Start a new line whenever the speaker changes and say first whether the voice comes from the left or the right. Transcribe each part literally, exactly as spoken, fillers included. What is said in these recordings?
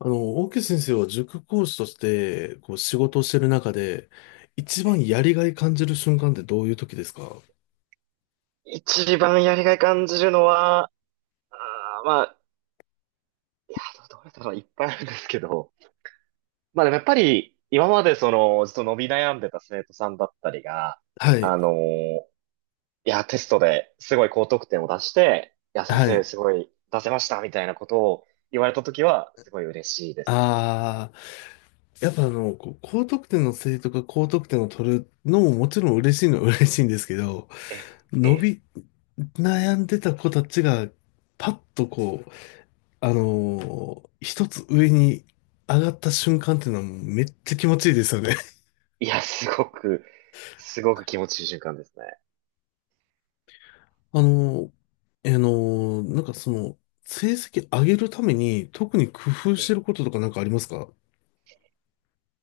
left: あの、大木先生は塾講師として、こう、仕事をしてる中で、一番やりがい感じる瞬間ってどういう時ですか？
right: 一番やりがい感じるのは、あーまあ、いや、どどれだろう、いっぱいあるんですけど、まあでもやっぱり、今までその、ずっと伸び悩んでた生徒さんだったりが、
left: はい、
right: あのーいや、テストですごい高得点を出して、いや、先
left: は
right: 生
left: い。
right: すごい出せました、みたいなことを言われたときは、すごい嬉しいですね。
left: ああ、やっぱあの、こう、高得点の生徒が高得点を取るのももちろん嬉しいのは嬉しいんですけど、
right: え、
left: 伸
right: え、
left: び、悩んでた子たちが、パッとこう、あのー一つ上に上がった瞬間っていうのはもうめっちゃ気持ちいいですよね。
right: いや、すごく、すごく気持ちいい瞬間ですね。
left: あの、えーの、なんかその、成績上げるために特に工夫して
right: え
left: ることとかなんかありますか？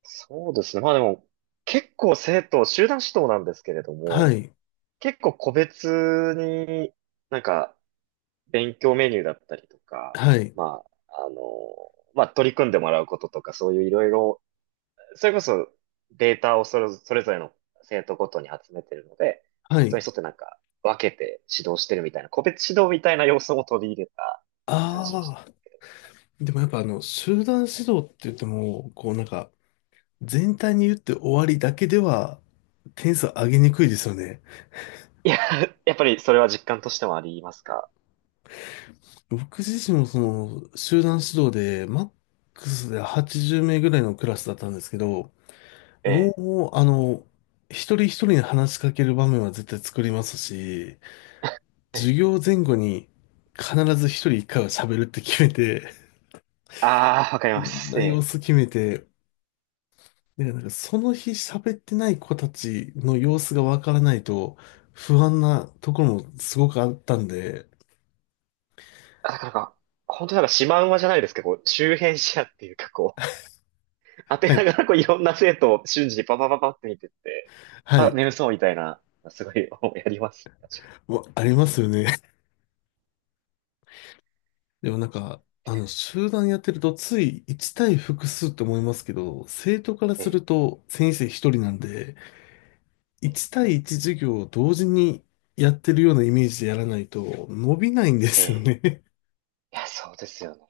right: そうですね。まあでも、結構生徒、集団指導なんですけれども、
left: はい、
right: 結構個別になんか勉強メニューだったりとか、
left: はい、
right: まあ、あの、まあ取り組んでもらうこととか、そういういろいろ、それこそデータをそれ、それぞれの生徒ごとに集めてるので、
left: は
right: それ
left: い。
right: に沿ってなんか分けて指導してるみたいな、個別指導みたいな要素も取り入れた感じの人。
left: ああ、でもやっぱあの、集団指導って言っても、こうなんか、全体に言って終わりだけでは、点数上げにくいですよね。
right: いや、やっぱりそれは実感としてもありますか？
left: 僕自身もその、集団指導で、マックスではちじゅう名ぐらいのクラスだったんですけど、
right: ええ。
left: もう、あの、一人一人に話しかける場面は絶対作りますし、
right: え
left: 授
right: え。
left: 業前後に必ず一人一回は喋るって決めて、
right: ああ、わかり
left: い
right: ま
left: ろん
right: す。
left: な
right: え
left: 様
right: え。
left: 子決めて、だからなんかその日喋ってない子たちの様子がわからないと不安なところもすごくあったんで、
right: だからなんか、本当になんかシマウマじゃないですけど、こう周辺視野っていうかこう、当て
left: は
right: な
left: い、
right: がらこういろんな生徒を瞬時にパパパパって見てって、
left: は
right: あ、
left: い、
right: 眠
left: わ
right: そうみたいな、すごい やります。確か
left: ありますよね。でもなんか、あの、集団やってるとついいち対複数って思いますけど、生徒から
right: に。
left: す
right: え
left: ると先生一人なんで、
right: え、ええ、
left: いち対いち授業を同時にやってるようなイメージでやらないと伸びないんで
right: え
left: すよ
right: え、
left: ね。
right: いや、そうですよね。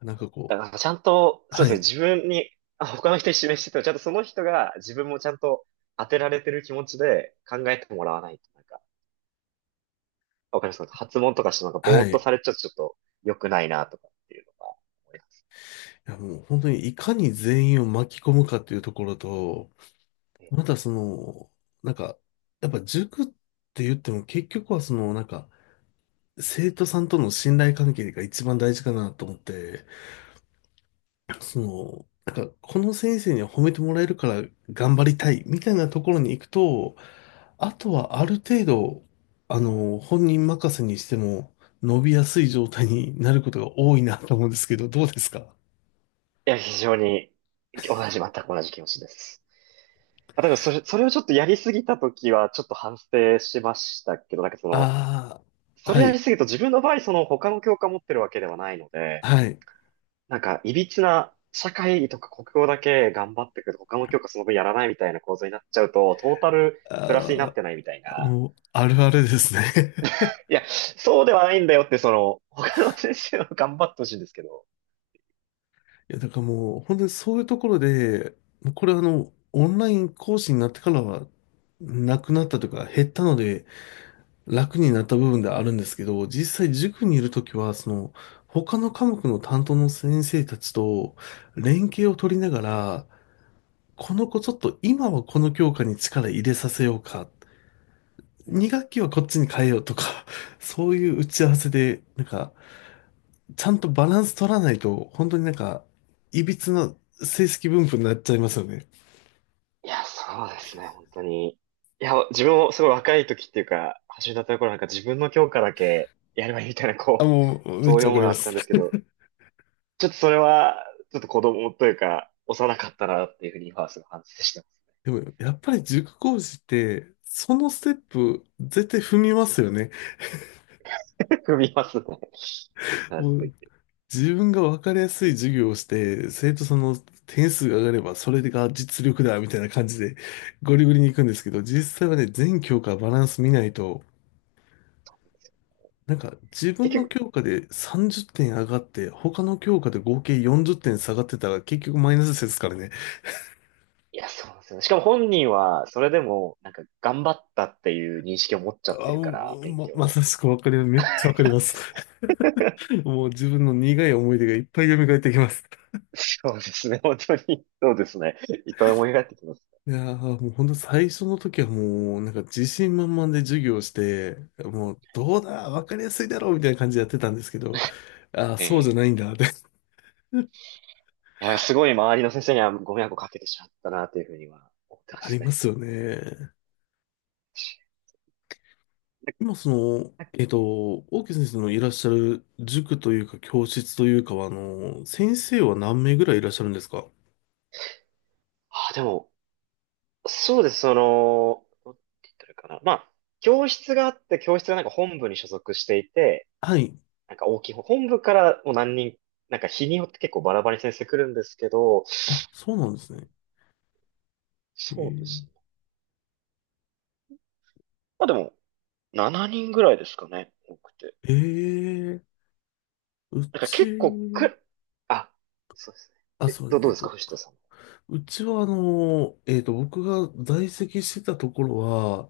left: なんかこ
right: だからちゃんと、
left: う、
right: そうで
left: は
right: すね、
left: い、
right: 自分に、あ、他の人に示してても、ちゃんとその人が自分もちゃんと当てられてる気持ちで考えてもらわないと、なんか、わかりますか？発問とかしてなんかぼ
left: は
right: ーっ
left: い。
right: と
left: い
right: されちゃうとちょっと良くないなとかっていうのが思います。
left: やもう本当にいかに全員を巻き込むかっていうところと、またその、なんか、やっぱ塾って言っても結局はその、なんか、生徒さんとの信頼関係が一番大事かなと思って、その、なんか、この先生には褒めてもらえるから頑張りたいみたいなところに行くと、あとはある程度、あの、本人任せにしても伸びやすい状態になることが多いなと思うんですけど、どうですか？
right: いや、非常に、同じ、全く同じ気持ちです。あ、だからそれ、それをちょっとやりすぎたときは、ちょっと反省しましたけど、なんかその、
left: ああ、
right: それ
left: は
right: や
left: い、
right: りすぎると自分の場合、その他の教科持ってるわけではないので、
left: はい。
right: なんか、いびつな社会とか国語だけ頑張ってくると、他の教科その分やらないみたいな構造になっちゃうと、トータルプラスになっ
left: あ
right: てないみたい
left: あ、
right: な。
left: もう、あるあるですね。
right: いや、そうではないんだよって、その、他の先生は頑張ってほしいんですけど。
left: いや、だからもう、本当にそういうところで、もうこれあの、オンライン講師になってからは、なくなったというか、減ったので、楽になった部分ではあるんですけど、実際塾にいるときは、その、他の科目の担当の先生たちと連携を取りながら、この子ちょっと今はこの教科に力入れさせようか
right: うん、
left: にがっき学期はこっちに変えようとか、そういう打ち合わせで、なんか、ちゃんとバランス取らないと、本当になんか、いびつな成績分布になっちゃいますよね。
right: いや、そうですね、本当に。いや、自分もすごい若い時っていうか、始めたところなんか自分の教科だけやればいいみたいな、
left: あ、
right: こう、
left: もう、めっ
right: そう
left: ち
right: いう
left: ゃわ
right: も
left: か
right: の
left: り
right: が
left: ま
right: あった
left: す。
right: んですけど、ちょっとそれは、ちょっと子供というか、幼かったなっていうふうに今はすごい反省して
left: でも、やっぱり塾講師って、そのステップ、絶対踏みますよね。
right: ます。踏みますね。必
left: も
right: ずと言
left: う、
right: って。
left: 自分がわかりやすい授業をして、生徒さんの点数が上がれば、それが実力だ、みたいな感じで、ゴリゴリに行くんですけど、実際はね、全教科バランス見ないと、なんか自
right: 結
left: 分の
right: 局、
left: 教科でさんじゅってん上がって、他の教科で合計よんじゅってん下がってたら結局マイナスですからね。
right: いや、そうなんですよね。しかも本人は、それでも、なんか、頑張ったっていう認識を持っちゃって
left: あ、
right: るから、
left: もう
right: 勉
left: ま、
right: 強
left: ま
right: を。
left: さしくわかります。めっちゃわかります。もう自分の苦い思い出がいっぱい蘇ってきます。
right: そうですね、本当に。そうですね。いっぱい思い返ってきます。
left: いやー、もうほんと最初の時はもうなんか自信満々で授業をして、もうどうだ、わかりやすいだろうみたいな感じでやってたんですけど、あー、そうじ
right: ええ、
left: ゃないんだって
right: いや、すごい周りの先生にはご迷惑をかけてしまったな、というふうには思ってま
left: あ
right: す
left: りま
right: ね。
left: すよね。今その、えっと、大木先生のいらっしゃる塾というか教室というかは、あの、先生は何名ぐらいいらっしゃるんですか？
right: あ、でも、そうです、その、どうって言ったらいいかな。まあ、教室があって、教室がなんか本部に所属していて、
left: はい。
right: なんか大きい本本部からもう何人、なんか日によって結構バラバラに先生来るんですけど、
left: あ、そうなんですね。え
right: そうで
left: ー、
right: すね。まあでも、ななにんぐらいですかね、多くて。
left: えーう
right: なんか結構
left: ち、
right: く、あ、そうです
left: あ、
right: ね。
left: す
right: え、
left: み
right: ど、
left: ません。
right: どう
left: えっ
right: ですか、
left: と、
right: 藤田さん。
left: うちはあの、えっと、僕が在籍してたところは、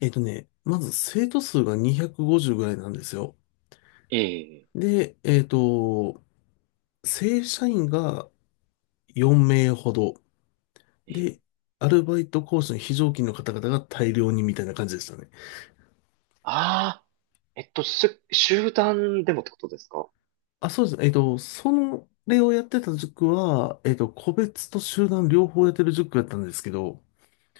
left: えっとね、まず生徒数がにひゃくごじゅうぐらいなんですよ。
right: ええ、
left: で、えっと、正社員がよん名ほど。
right: ええ。
left: で、アルバイトコースの非常勤の方々が大量にみたいな感じでしたね。
right: ああ。えっと、す、集団でもってことですか？
left: あ、そうですね。えっと、その例をやってた塾は、えっと、個別と集団両方やってる塾だったんですけど、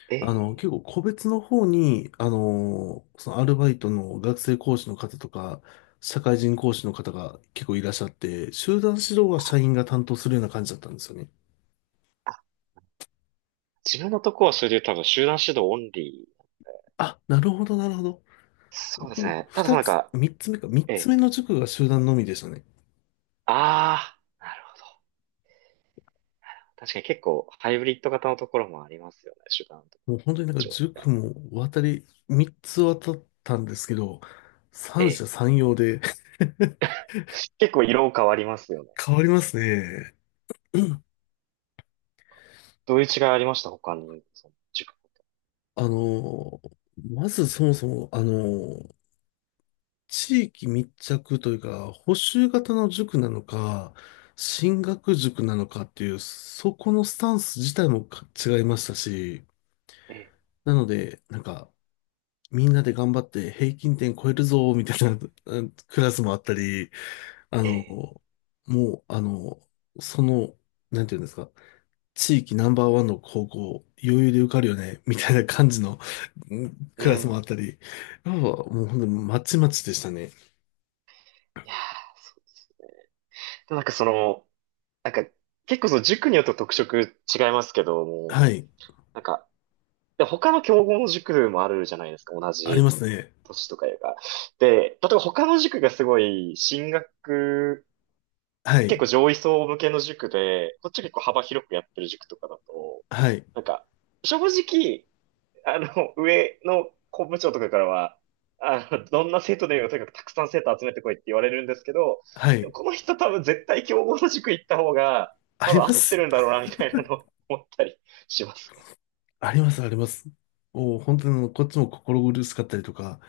right: え
left: あの、結
right: え、
left: 構個別の方に、あの、そのアルバイトの学生講師の方とか、社会人講師の方が結構いらっしゃって、集団指導は社員が担当するような感じだったんですよね。
right: あ、自分のとこはそれで多分集団指導オンリー。
left: あ、なるほど、なるほど。
right: そうです
left: 僕、
right: ね。ただ
left: 二
right: なん
left: つ、
right: か、
left: 三つ目か、三
right: え
left: つ目
right: え、
left: の塾が集団のみでしたね。
right: ああー、なるほど。確かに結構ハイブリッド型のところもありますよね。集団と
left: もう本当になんか
right: 上みた
left: 塾
right: いな。
left: も渡り、みっつ渡ったんですけど、三
right: ええ、
left: 者三様で
right: 結構色変わります よね。
left: 変わりますね。うん。
right: どういう違いありました他に、その塾ごと
left: あの、まずそもそも、あの、地域密着というか、補習型の塾なのか、進学塾なのかっていう、そこのスタンス自体もか違いましたし、
right: に。え
left: なので、なんか、みんなで頑張って平均点超えるぞ、みたいなうんクラスもあったり、あ
right: え、
left: の、
right: ええ、
left: もう、あの、その、なんていうんですか、地域ナンバーワンの高校、余裕で受かるよね、みたいな感じのうん
right: う
left: クラスもあ
right: ん。
left: ったり、やっぱもう本当にまちまちでしたね。
right: いやー、そうですね。でもなんかその、なんか結構その塾によって特色違いますけども、
left: はい。
right: なんか、で、他の競合の塾もあるじゃないですか、同
left: あり
right: じ
left: ますね。
right: 年とかいうか。で、例えば他の塾がすごい進学、
left: は
right: 結
left: い。
right: 構上位層向けの塾で、こっち結構幅広くやってる塾とかだと、
left: はい。
right: なんか、正直、あの、上の校務長とかからは、あの、どんな生徒でもいいよとにかくたくさん生徒集めてこいって言われるんですけど、
left: は
right: でも
left: い。
right: この人多分絶対競合の塾行った方が、
left: あ
right: 多
left: り
right: 分合
left: ま
right: って
left: す。
right: るんだろうな、みたいなのを思ったりしますね。
left: あります、あります。お、本当にあのこっちも心苦しかったりとか、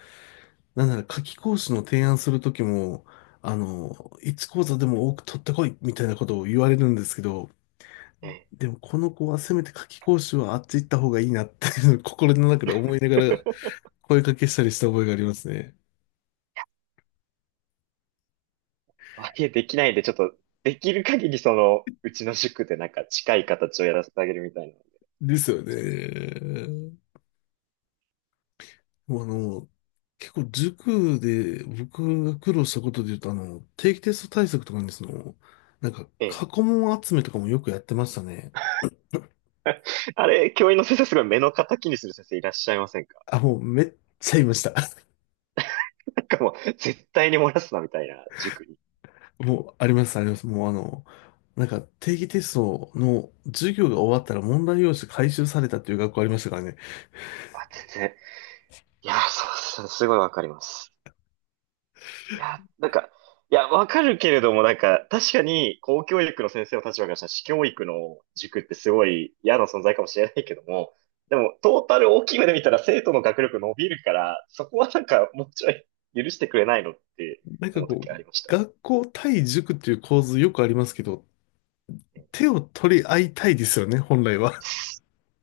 left: なんなら夏期講師の提案するときも、あの、いちこうざ講座でも多く取ってこい、みたいなことを言われるんですけど、
right: え
left: でもこの子はせめて夏期講習はあっち行った方がいいなっていうのを 心の中で思いながら
right: え、
left: 声かけしたりした覚えがありますね。
right: あ、いえ、できないんで、ちょっと、できる限りその、うちの塾でなんか近い形をやらせてあげるみたいなので。
left: ですよね。もうあの、結構塾で僕が苦労したことで言うとあの、定期テスト対策とかにその、なんか
right: ええ。
left: 過去問集めとかもよくやってましたね。
right: あれ、教員の先生すごい目の敵にする先生いらっしゃいませんか？
left: あ、もうめっちゃいました。
right: なんかもう、絶対に漏らすなみたいな塾に。
left: もうあります、あります。もうあの、なんか定期テストの授業が終わったら問題用紙回収されたっていう学校ありましたからね。
right: あ、全然。いや、そう、そうすごいわかります。いや、なんか、いや、わかるけれども、なんか、確かに、公教育の先生の立場からしたら、私教育の塾ってすごい嫌な存在かもしれないけども、でも、トータル大きい目で見たら、生徒の学力伸びるから、そこはなんか、もうちょい許してくれないのって
left: なんか
right: 思う
left: こ
right: 時
left: う、
right: ありました
left: 学校対塾っていう構図よくありますけど、
right: ね。
left: 手を取り合いたいですよね、本来は。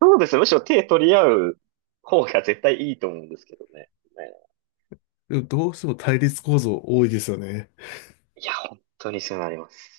right: そうですね。むしろ手取り合う方が絶対いいと思うんですけどね。ね、
left: でもどうしても対立構造多いですよね。
right: いや、本当にそうなります。